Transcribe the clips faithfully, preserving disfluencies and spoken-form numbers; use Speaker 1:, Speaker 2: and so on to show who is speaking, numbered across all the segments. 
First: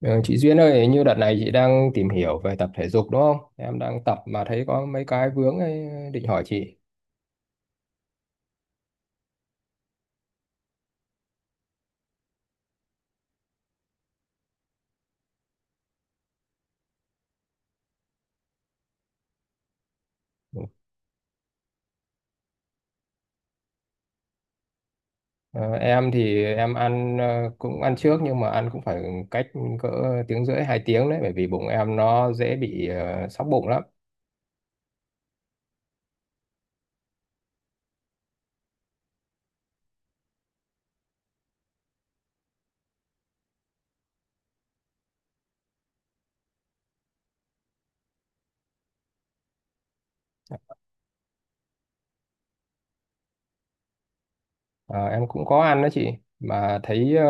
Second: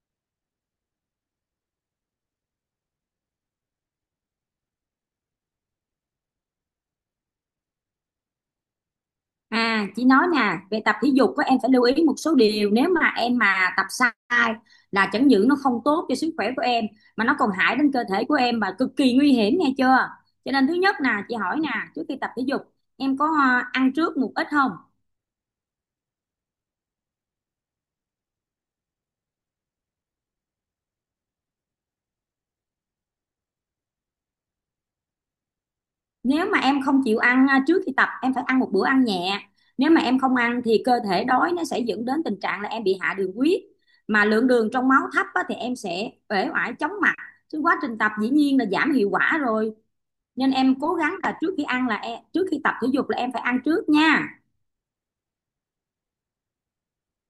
Speaker 1: Ờ, chị Duyên ơi, hình như đợt này chị đang tìm hiểu về tập thể dục đúng không? Em đang tập mà thấy có mấy cái vướng ấy, định hỏi chị.
Speaker 2: À, chị nói nè, về tập thể dục á, em phải lưu ý một số điều nếu mà em mà tập sai là chẳng những nó không tốt cho sức khỏe của em mà nó còn hại đến cơ thể của em và cực kỳ nguy hiểm nghe chưa? Cho nên thứ nhất nè, chị hỏi nè, trước khi tập thể dục em có à, ăn trước một ít không?
Speaker 1: Ờ, em thì em ăn ờ, cũng ăn trước nhưng mà ăn cũng phải cách cỡ tiếng rưỡi hai tiếng đấy, bởi vì bụng em nó dễ bị ờ, sóc bụng lắm.
Speaker 2: Nếu mà em không chịu ăn à, trước khi tập em phải ăn một bữa ăn nhẹ. Nếu mà em không ăn thì cơ thể đói nó sẽ dẫn đến tình trạng là em bị hạ đường huyết mà lượng đường trong máu thấp á, thì em sẽ uể oải chóng mặt. Chứ quá trình tập dĩ nhiên là giảm hiệu quả rồi, nên em cố gắng là trước khi ăn là em, trước khi tập thể dục là em phải ăn trước nha.
Speaker 1: Ờ, em cũng có ăn đó chị, mà thấy ờ,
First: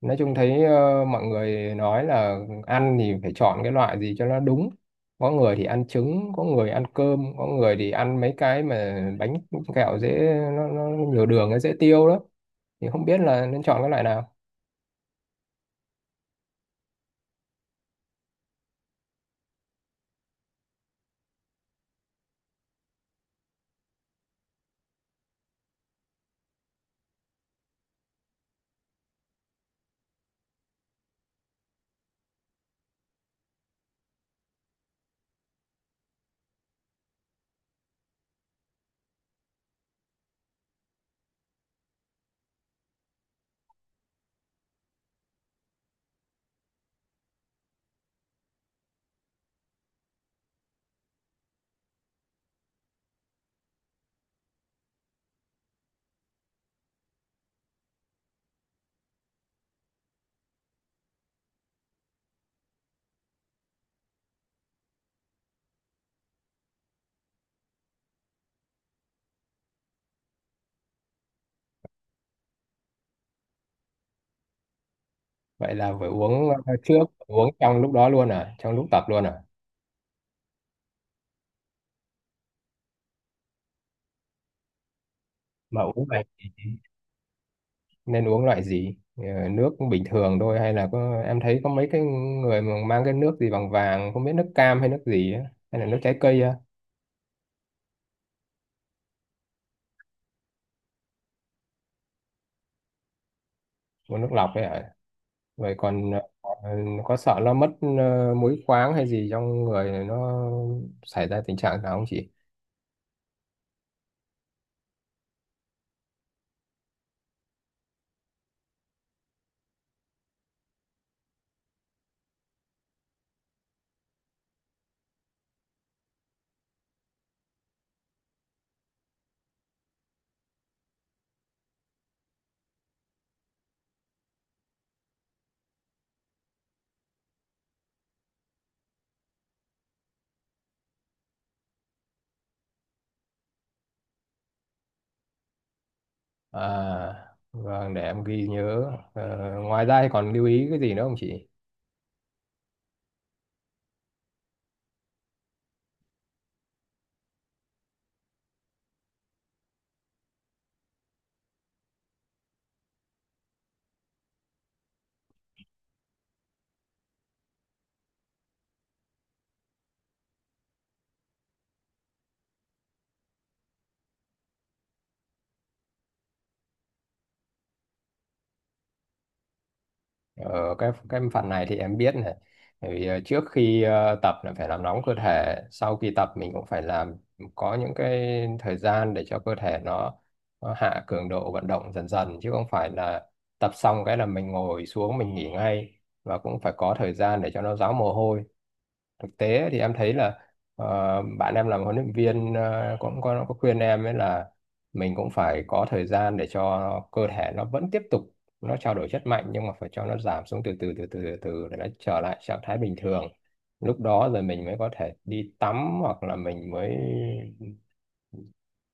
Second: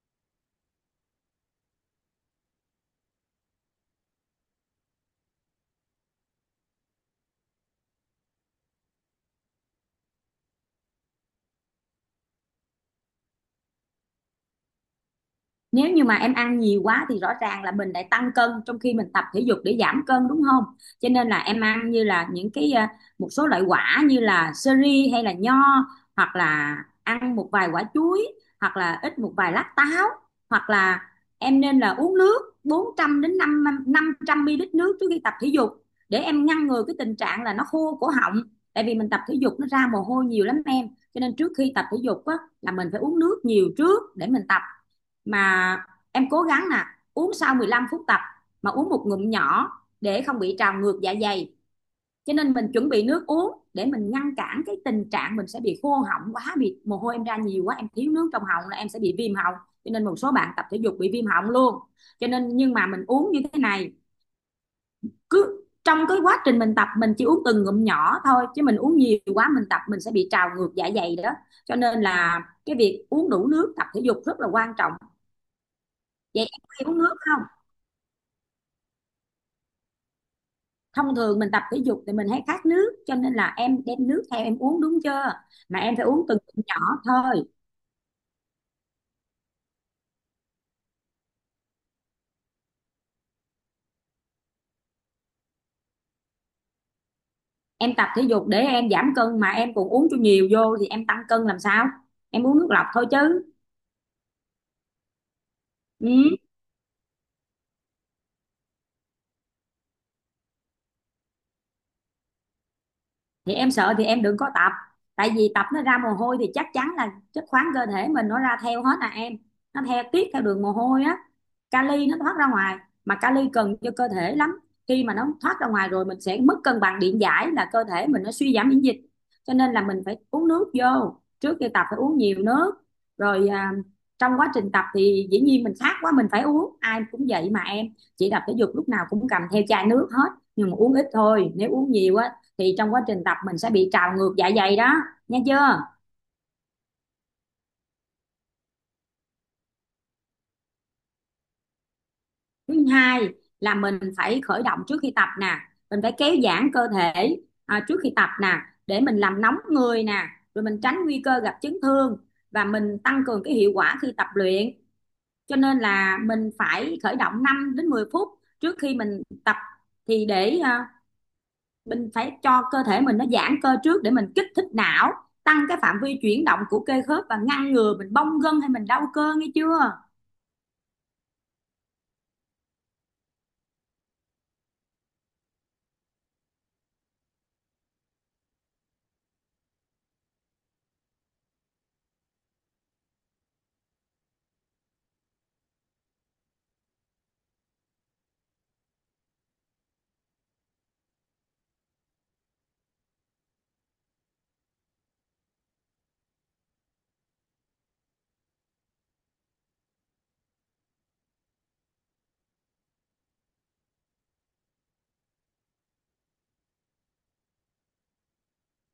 Speaker 1: nói chung thấy ờ, mọi người nói là ăn thì phải chọn cái loại gì cho nó đúng. Có người thì ăn trứng, có người ăn cơm, có người thì ăn mấy cái mà bánh kẹo dễ, nó, nó nhiều đường nó dễ tiêu đó, thì không biết là nên chọn cái loại nào.
Speaker 2: Nếu như mà em ăn nhiều quá thì rõ ràng là mình lại tăng cân trong khi mình tập thể dục để giảm cân đúng không. Cho nên là em ăn như là những cái à, một số loại quả như là sơ ri hay là nho, hoặc là ăn một vài quả chuối, hoặc là ít một vài lát táo, hoặc là em nên là uống nước bốn trăm đến năm năm trăm ml nước trước khi tập thể dục để em ngăn ngừa cái tình trạng là nó khô cổ họng, tại vì mình tập thể dục nó ra mồ hôi nhiều lắm em. Cho nên trước khi tập thể dục á, là mình phải uống nước nhiều trước để mình tập. Mà em cố gắng nè, uống sau mười lăm phút tập mà uống một ngụm nhỏ để không bị trào ngược dạ dày. Cho nên mình chuẩn bị nước uống để mình ngăn cản cái tình trạng mình sẽ bị khô họng quá, bị mồ hôi em ra nhiều quá, em thiếu nước trong họng là em sẽ bị viêm họng. Cho nên một số bạn tập thể dục bị viêm họng luôn. Cho nên nhưng mà mình uống như thế này, cứ trong cái quá trình mình tập mình chỉ uống từng ngụm nhỏ thôi, chứ mình uống nhiều quá mình tập mình sẽ bị trào ngược dạ dày đó. Cho nên là cái việc uống đủ nước tập thể dục rất là quan trọng.
Speaker 1: Vậy là phải
Speaker 2: Vậy
Speaker 1: uống
Speaker 2: em có
Speaker 1: ờ,
Speaker 2: hay uống
Speaker 1: trước,
Speaker 2: nước không?
Speaker 1: uống trong lúc đó luôn à, trong lúc tập luôn à?
Speaker 2: Thông thường mình tập thể dục thì mình hay khát nước, cho nên là em đem nước theo em uống đúng chưa. Mà
Speaker 1: Mà
Speaker 2: em phải
Speaker 1: uống này
Speaker 2: uống từng ngụm nhỏ thôi.
Speaker 1: nên uống loại gì? Ờ, Nước bình thường thôi hay là có, em thấy có mấy cái người mà mang cái nước gì bằng vàng không biết, nước cam hay nước gì á, hay là nước trái cây á?
Speaker 2: Em tập thể dục để em giảm cân mà em còn uống cho nhiều vô thì em tăng cân làm sao. Em uống nước lọc thôi chứ.
Speaker 1: Uống nước lọc ấy à? Vậy còn
Speaker 2: Ừ.
Speaker 1: ờ, có sợ nó mất ờ, muối khoáng hay gì trong người này nó xảy ra tình trạng nào không chị?
Speaker 2: Thì em sợ thì em đừng có tập. Tại vì tập nó ra mồ hôi thì chắc chắn là chất khoáng cơ thể mình nó ra theo hết à em, nó theo tiết theo đường mồ hôi á, kali nó thoát ra ngoài, mà kali cần cho cơ thể lắm. Khi mà nó thoát ra ngoài rồi mình sẽ mất cân bằng điện giải, là cơ thể mình nó suy giảm miễn dịch. Cho nên là mình phải uống nước vô trước khi tập, phải uống nhiều nước. Rồi à, trong quá trình tập thì dĩ nhiên mình khát quá mình phải uống, ai cũng vậy mà em. Chị tập thể dục lúc nào cũng cầm theo chai nước hết, nhưng mà uống ít thôi, nếu uống nhiều á thì trong quá trình tập mình sẽ bị trào ngược dạ dày đó, nha chưa.
Speaker 1: À, vâng, để em ghi nhớ. Ờ, ngoài ra thì còn lưu ý cái gì nữa không chị?
Speaker 2: Thứ hai là mình phải khởi động trước khi tập nè, mình phải kéo giãn cơ thể à, trước khi tập nè, để mình làm nóng người nè, rồi mình tránh nguy cơ gặp chấn thương và mình tăng cường cái hiệu quả khi tập luyện. Cho nên là mình phải khởi động năm đến mười phút trước khi mình tập, thì để à, mình phải cho cơ thể mình nó giãn cơ trước để mình kích thích não, tăng cái phạm vi chuyển động của cơ khớp và ngăn ngừa mình bong gân hay mình đau cơ nghe chưa.
Speaker 1: Ở cái cái phần này thì em biết này. Bởi vì ờ, trước khi ờ, tập là phải làm nóng cơ thể, sau khi tập mình cũng phải làm, có những cái thời gian để cho cơ thể nó, nó hạ cường độ vận động dần dần, chứ không phải là tập xong cái là mình ngồi xuống mình nghỉ ngay, và cũng phải có thời gian để cho nó ráo mồ hôi. Thực tế thì em thấy là ờ, bạn em làm huấn luyện viên ờ, cũng có, có khuyên em ấy là mình cũng phải có thời gian để cho cơ thể nó vẫn tiếp tục, nó trao đổi chất mạnh, nhưng mà phải cho nó giảm xuống từ từ từ từ từ từ để nó trở lại trạng thái bình thường, lúc đó rồi mình mới có thể đi tắm hoặc là mình mới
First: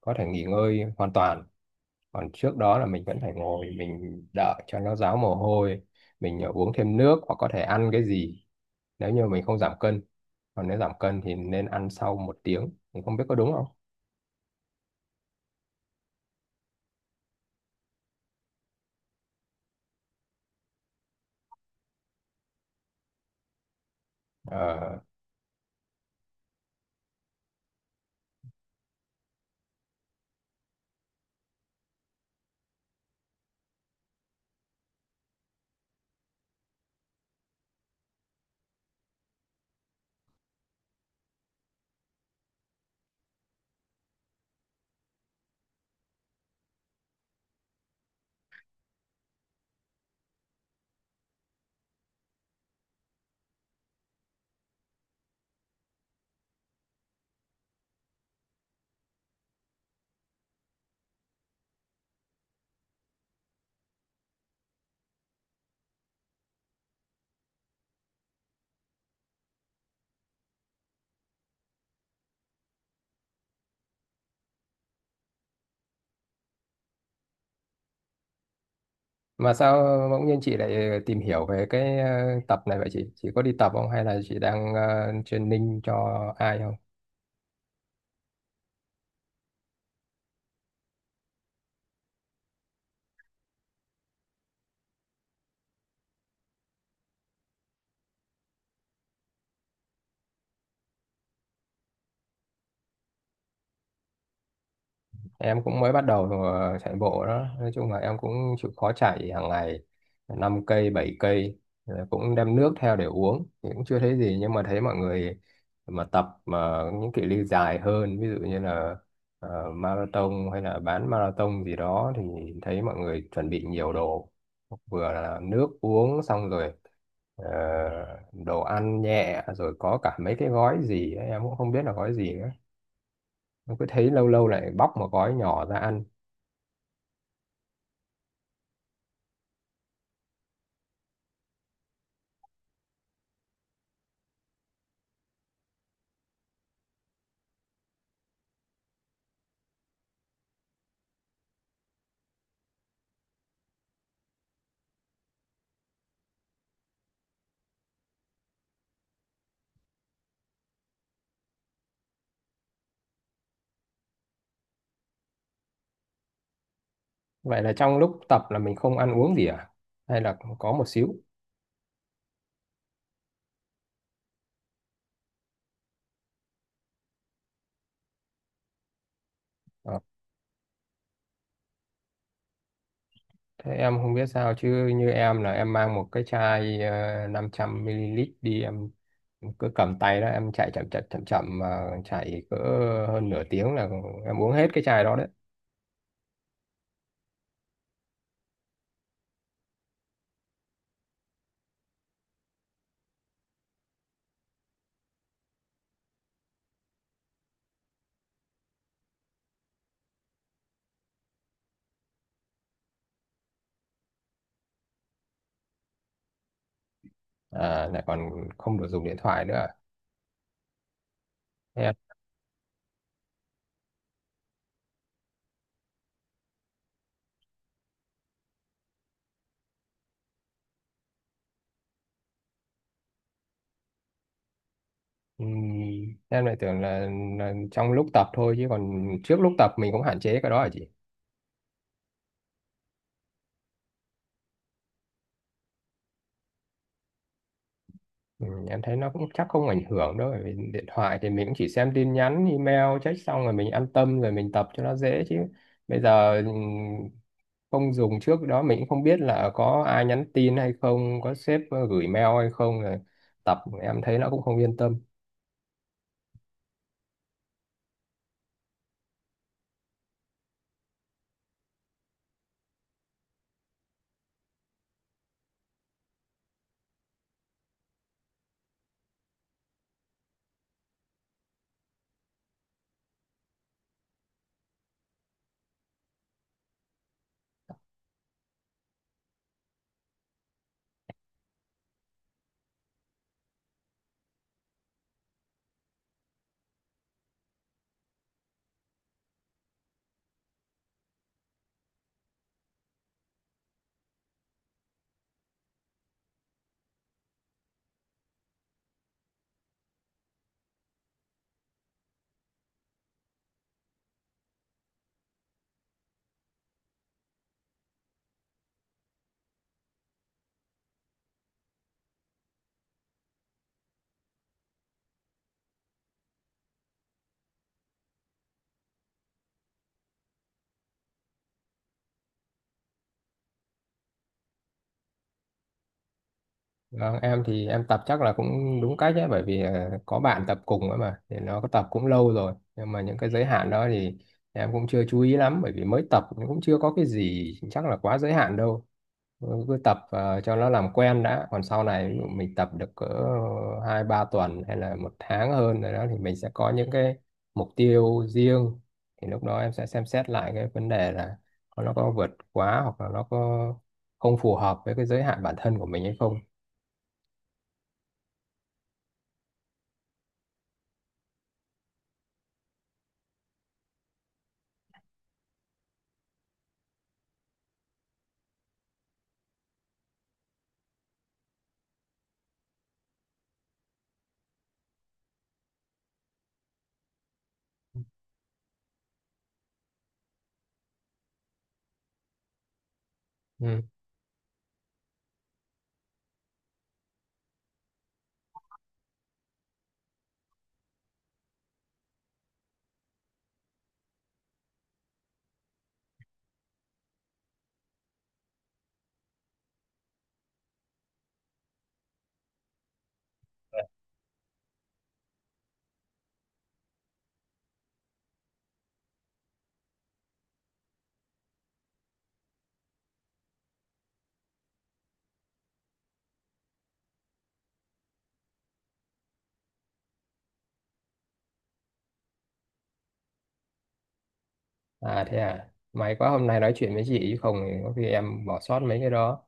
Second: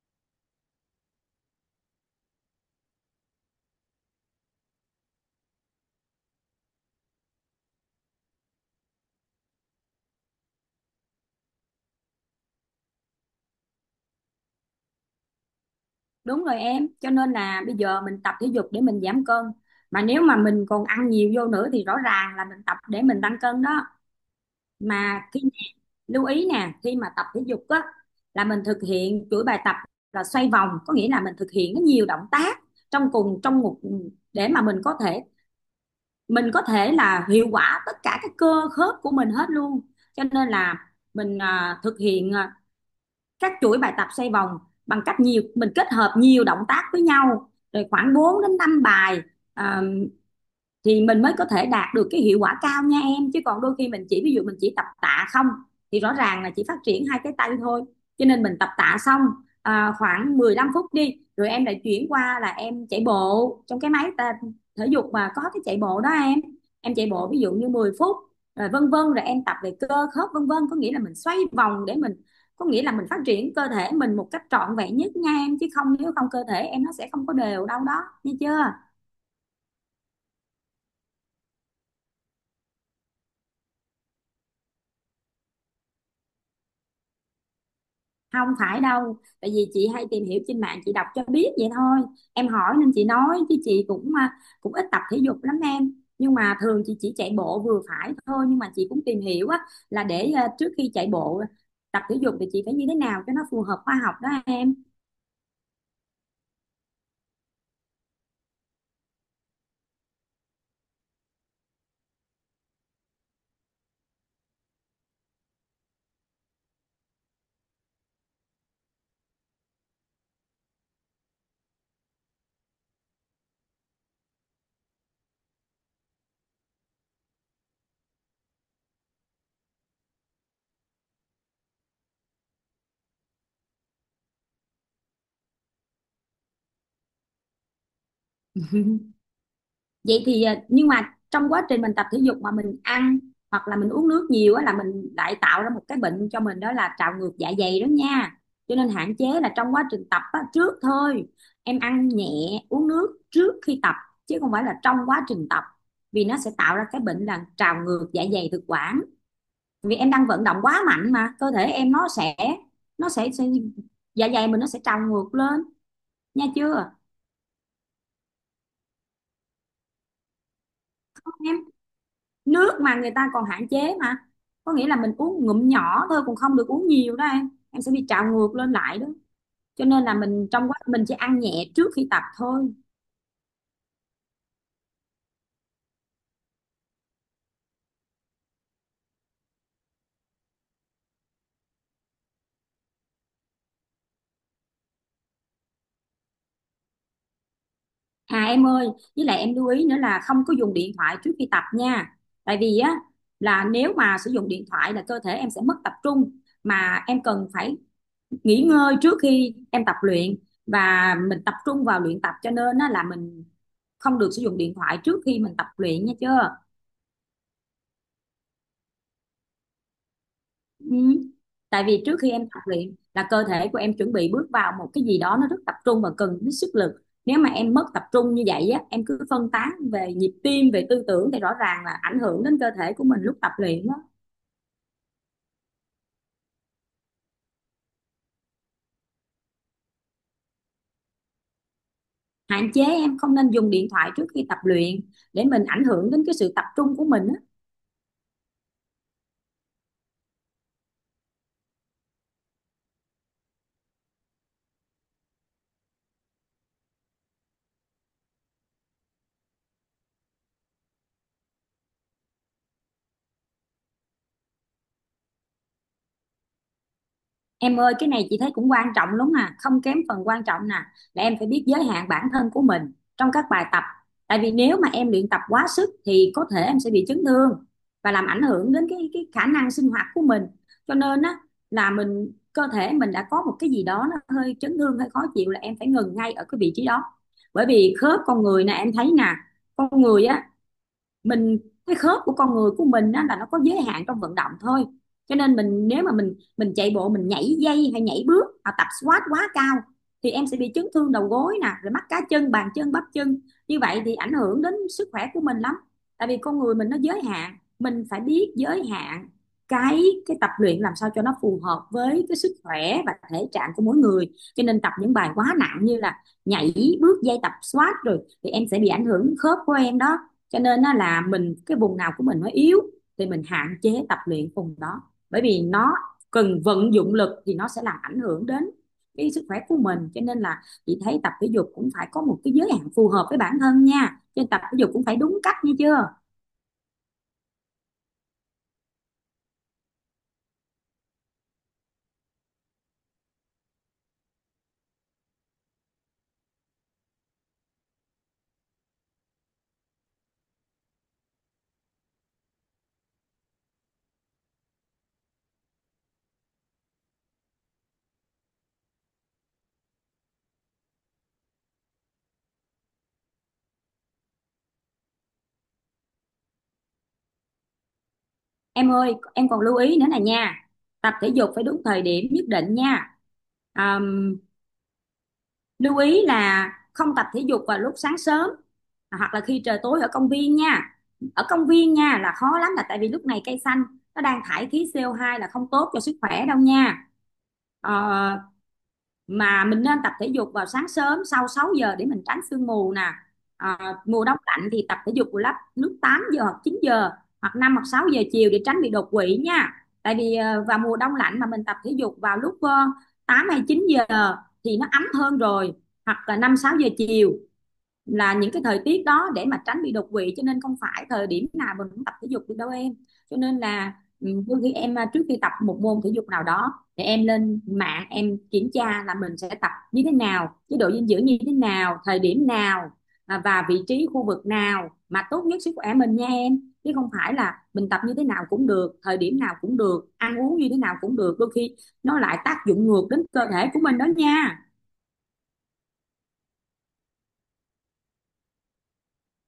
Speaker 1: có thể nghỉ ngơi hoàn toàn. Còn trước đó là mình vẫn phải ngồi mình đợi cho nó ráo mồ hôi, mình ờ, uống thêm nước hoặc có thể ăn cái gì nếu như mình không giảm cân. Còn nếu giảm cân thì nên ăn sau một tiếng, mình không biết có đúng không.
Speaker 2: Đúng rồi em, cho nên là bây giờ mình tập thể dục để mình giảm cân. Mà nếu mà mình còn ăn nhiều vô nữa thì rõ ràng là mình tập để mình tăng cân đó.
Speaker 1: Ờ.
Speaker 2: Mà khi lưu ý nè, khi mà tập thể dục á là mình thực hiện chuỗi bài tập là xoay vòng, có nghĩa là mình thực hiện nó nhiều động tác trong cùng trong một, để mà mình có thể mình có thể là hiệu quả tất cả các cơ khớp của mình hết luôn. Cho nên là mình à, thực hiện à, các chuỗi bài tập xoay vòng, bằng cách nhiều mình kết hợp nhiều động tác với nhau rồi khoảng bốn đến năm bài, à, thì mình mới có thể đạt được cái hiệu quả cao nha em. Chứ còn đôi khi mình chỉ, ví dụ mình chỉ tập tạ không thì rõ ràng là chỉ phát triển hai cái tay thôi. Cho nên mình tập tạ xong à, khoảng mười lăm phút đi, rồi em lại chuyển qua là em chạy bộ trong cái máy ta, thể dục mà có cái chạy bộ đó em em chạy bộ ví dụ như mười phút rồi vân vân, rồi em tập về cơ khớp vân vân, có nghĩa là mình xoay vòng để mình, có nghĩa là mình phát triển cơ thể mình một cách trọn vẹn nhất nha em, chứ không nếu không cơ thể em nó sẽ không có đều đâu đó, nghe chưa.
Speaker 1: Mà sao bỗng nhiên chị lại tìm hiểu về cái ờ, tập này vậy chị? Chị có đi tập không hay là chị đang ờ, training cho ai không?
Speaker 2: Không phải đâu, tại vì chị hay tìm hiểu trên mạng, chị đọc cho biết vậy thôi. Em hỏi nên chị nói, chứ chị cũng à, cũng ít tập thể dục lắm em. Nhưng mà thường chị chỉ chạy bộ vừa phải thôi, nhưng mà chị cũng tìm hiểu á là để à, trước khi chạy bộ tập thể dục thì chị phải như thế nào cho nó phù hợp khoa học đó em.
Speaker 1: Em cũng mới bắt đầu ờ, chạy bộ đó, nói chung là em cũng chịu khó chạy hàng ngày, năm cây bảy cây. Rồi cũng đem nước theo để uống thì cũng chưa thấy gì, nhưng mà thấy mọi người mà tập mà những cự ly dài hơn, ví dụ như là ờ, marathon hay là bán marathon gì đó, thì thấy mọi người chuẩn bị nhiều đồ, vừa là nước uống, xong rồi ờ, đồ ăn nhẹ, rồi có cả mấy cái gói gì ấy, em cũng không biết là gói gì nữa, em cứ thấy lâu lâu lại bóc một gói nhỏ ra ăn.
Speaker 2: Vậy thì à, nhưng mà trong quá trình mình tập thể dục mà mình ăn hoặc là mình uống nước nhiều á, là mình lại tạo ra một cái bệnh cho mình, đó là trào ngược dạ dày đó nha. Cho nên hạn chế là trong quá trình tập á, trước thôi em ăn nhẹ, uống nước trước khi tập, chứ không phải là trong quá trình tập, vì nó sẽ tạo ra cái bệnh là trào ngược dạ dày thực quản. Vì em đang vận động quá mạnh mà cơ thể em nó sẽ nó sẽ, sẽ dạ dày mình nó sẽ trào ngược lên, nha chưa.
Speaker 1: Vậy là trong lúc tập là mình không ăn uống gì à? Hay là có một xíu?
Speaker 2: Nước mà người ta còn hạn chế mà, có nghĩa là mình uống ngụm nhỏ thôi, cũng không được uống nhiều đó em em sẽ bị trào ngược lên lại đó. Cho
Speaker 1: Ờ,
Speaker 2: nên là mình trong quá mình chỉ ăn nhẹ trước khi tập thôi.
Speaker 1: thế em không biết sao chứ như em là em mang một cái chai ờ, năm trăm mi li lít đi, em cứ cầm tay đó, em chạy chậm chậm chậm chậm mà chạy cỡ hơn nửa tiếng là em uống hết cái chai đó đấy.
Speaker 2: À em ơi, với lại em lưu ý nữa là không có dùng điện thoại trước khi tập nha. Tại vì á là nếu mà sử dụng điện thoại là cơ thể em sẽ mất tập trung, mà em cần phải nghỉ ngơi trước khi em tập luyện, và mình tập trung vào luyện tập. Cho nên á, là mình không được sử dụng điện thoại trước khi mình tập luyện, nha chưa.
Speaker 1: À, lại còn không được dùng điện thoại nữa à?
Speaker 2: Ừ. Tại
Speaker 1: Em
Speaker 2: vì trước khi em tập luyện là cơ thể của em chuẩn bị bước vào một cái gì đó nó rất tập trung và cần đến sức lực. Nếu mà em mất tập trung như vậy á, em cứ phân tán về nhịp tim, về tư tưởng thì rõ ràng là ảnh hưởng đến cơ thể của mình lúc tập luyện đó.
Speaker 1: ừm, em lại tưởng là, là trong lúc tập thôi, chứ còn trước lúc tập mình cũng hạn chế cái đó hả chị?
Speaker 2: Hạn chế, em không nên dùng điện thoại trước khi tập luyện để mình ảnh hưởng đến cái sự tập trung của mình á.
Speaker 1: Ừ, em thấy nó cũng chắc không ảnh hưởng đâu, bởi vì điện thoại thì mình cũng chỉ xem tin nhắn email check xong rồi mình an tâm rồi mình tập cho nó dễ, chứ bây giờ ừ, không dùng trước đó mình cũng không biết là có ai nhắn tin hay không, có sếp ờ, gửi mail hay không, rồi tập em thấy nó cũng không yên tâm.
Speaker 2: Em ơi, cái này chị thấy cũng quan trọng lắm, à, không kém phần quan trọng nè, là em phải biết giới hạn bản thân của mình trong các bài tập. Tại vì nếu mà em luyện tập quá sức thì có thể em sẽ bị chấn thương và làm ảnh hưởng đến cái cái khả năng sinh hoạt của mình. Cho nên á là mình, cơ thể mình đã có một cái gì đó nó hơi chấn thương, hơi khó chịu là em phải ngừng ngay ở cái vị trí đó. Bởi vì khớp con người nè, em thấy nè, con người á, mình, cái khớp của con người của mình á, là nó có giới hạn trong vận động thôi. Cho nên mình, nếu mà mình mình chạy bộ, mình nhảy dây hay nhảy bước, hoặc tập squat quá cao thì em sẽ bị chấn thương đầu gối nè, rồi mắt cá chân, bàn chân, bắp chân, như vậy thì ảnh hưởng đến sức khỏe của mình lắm. Tại vì con người mình nó giới hạn, mình phải biết giới hạn cái cái tập luyện làm sao cho nó phù hợp với cái sức khỏe và thể trạng của mỗi người. Cho nên tập những bài quá nặng như là nhảy bước dây, tập squat rồi thì em sẽ bị ảnh hưởng khớp của em đó. Cho nên nó là mình, cái vùng nào của mình nó yếu thì mình hạn chế tập luyện vùng đó, bởi vì nó cần vận dụng lực thì nó sẽ làm ảnh hưởng đến cái sức khỏe của mình. Cho nên là chị thấy tập thể dục cũng phải có một cái giới hạn phù hợp với bản thân nha, cho nên tập thể dục cũng phải đúng cách nghe chưa.
Speaker 1: Vâng, em thì em tập chắc là cũng đúng cách ấy, bởi vì ờ, có bạn tập cùng ấy mà, thì nó có tập cũng lâu rồi, nhưng mà những cái giới hạn đó thì em cũng chưa chú ý lắm, bởi vì mới tập cũng chưa có cái gì chắc là quá giới hạn đâu. Ừ, cứ tập ờ, cho nó làm quen đã, còn sau này ví dụ mình tập được cỡ hai ba tuần hay là một tháng hơn rồi đó, thì mình sẽ có những cái mục tiêu riêng, thì lúc đó em sẽ xem xét lại cái vấn đề là nó có vượt quá hoặc là nó có không phù hợp với cái giới hạn bản thân của mình hay không.
Speaker 2: Em ơi, em còn lưu ý nữa nè nha, tập thể dục phải đúng thời điểm nhất định nha. à, Lưu ý là không tập thể dục vào lúc sáng sớm hoặc là khi trời tối ở công viên nha, ở công viên nha là khó lắm, là tại vì lúc này cây xanh nó đang thải khí CO hai là không tốt cho sức khỏe đâu nha. Ờ, mà mình nên tập thể dục vào sáng sớm sau sáu giờ để mình tránh sương mù nè. à,
Speaker 1: Ừ.
Speaker 2: Mùa đông lạnh thì tập thể dục vào lúc lúc tám giờ hoặc chín giờ, hoặc năm hoặc sáu giờ chiều để tránh bị đột quỵ nha. Tại vì ờ, vào mùa đông lạnh mà mình tập thể dục vào lúc ờ, tám hay chín giờ thì nó ấm hơn rồi, hoặc là năm sáu giờ chiều, là những cái thời tiết đó để mà tránh bị đột quỵ. Cho nên không phải thời điểm nào mình cũng tập thể dục được đâu em. Cho nên là ừ, đôi khi em à, trước khi tập một môn thể dục nào đó, để em lên mạng em kiểm tra là mình sẽ tập như thế nào, chế độ dinh dưỡng như thế nào, thời điểm nào, à, và vị trí khu vực nào mà tốt nhất sức khỏe mình nha em. Chứ không phải là mình tập như thế nào cũng được, thời điểm nào cũng được, ăn uống như thế nào cũng được, đôi khi nó lại tác dụng ngược đến cơ thể của mình đó nha.
Speaker 1: À thế à, may quá hôm nay nói chuyện với chị chứ không thì có khi em bỏ sót mấy cái đó.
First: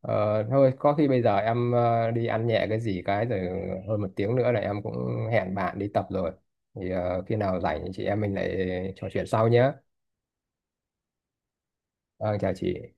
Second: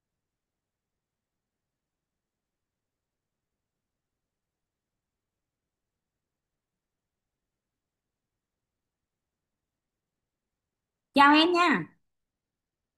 Speaker 1: Ờ, thôi có khi bây giờ em ờ, đi ăn nhẹ cái gì cái, rồi hơn một tiếng nữa là em cũng hẹn bạn đi tập rồi. Thì ờ, khi nào rảnh thì chị em mình lại trò chuyện sau nhé.
Speaker 2: Chào em nha.
Speaker 1: Vâng, chào chị.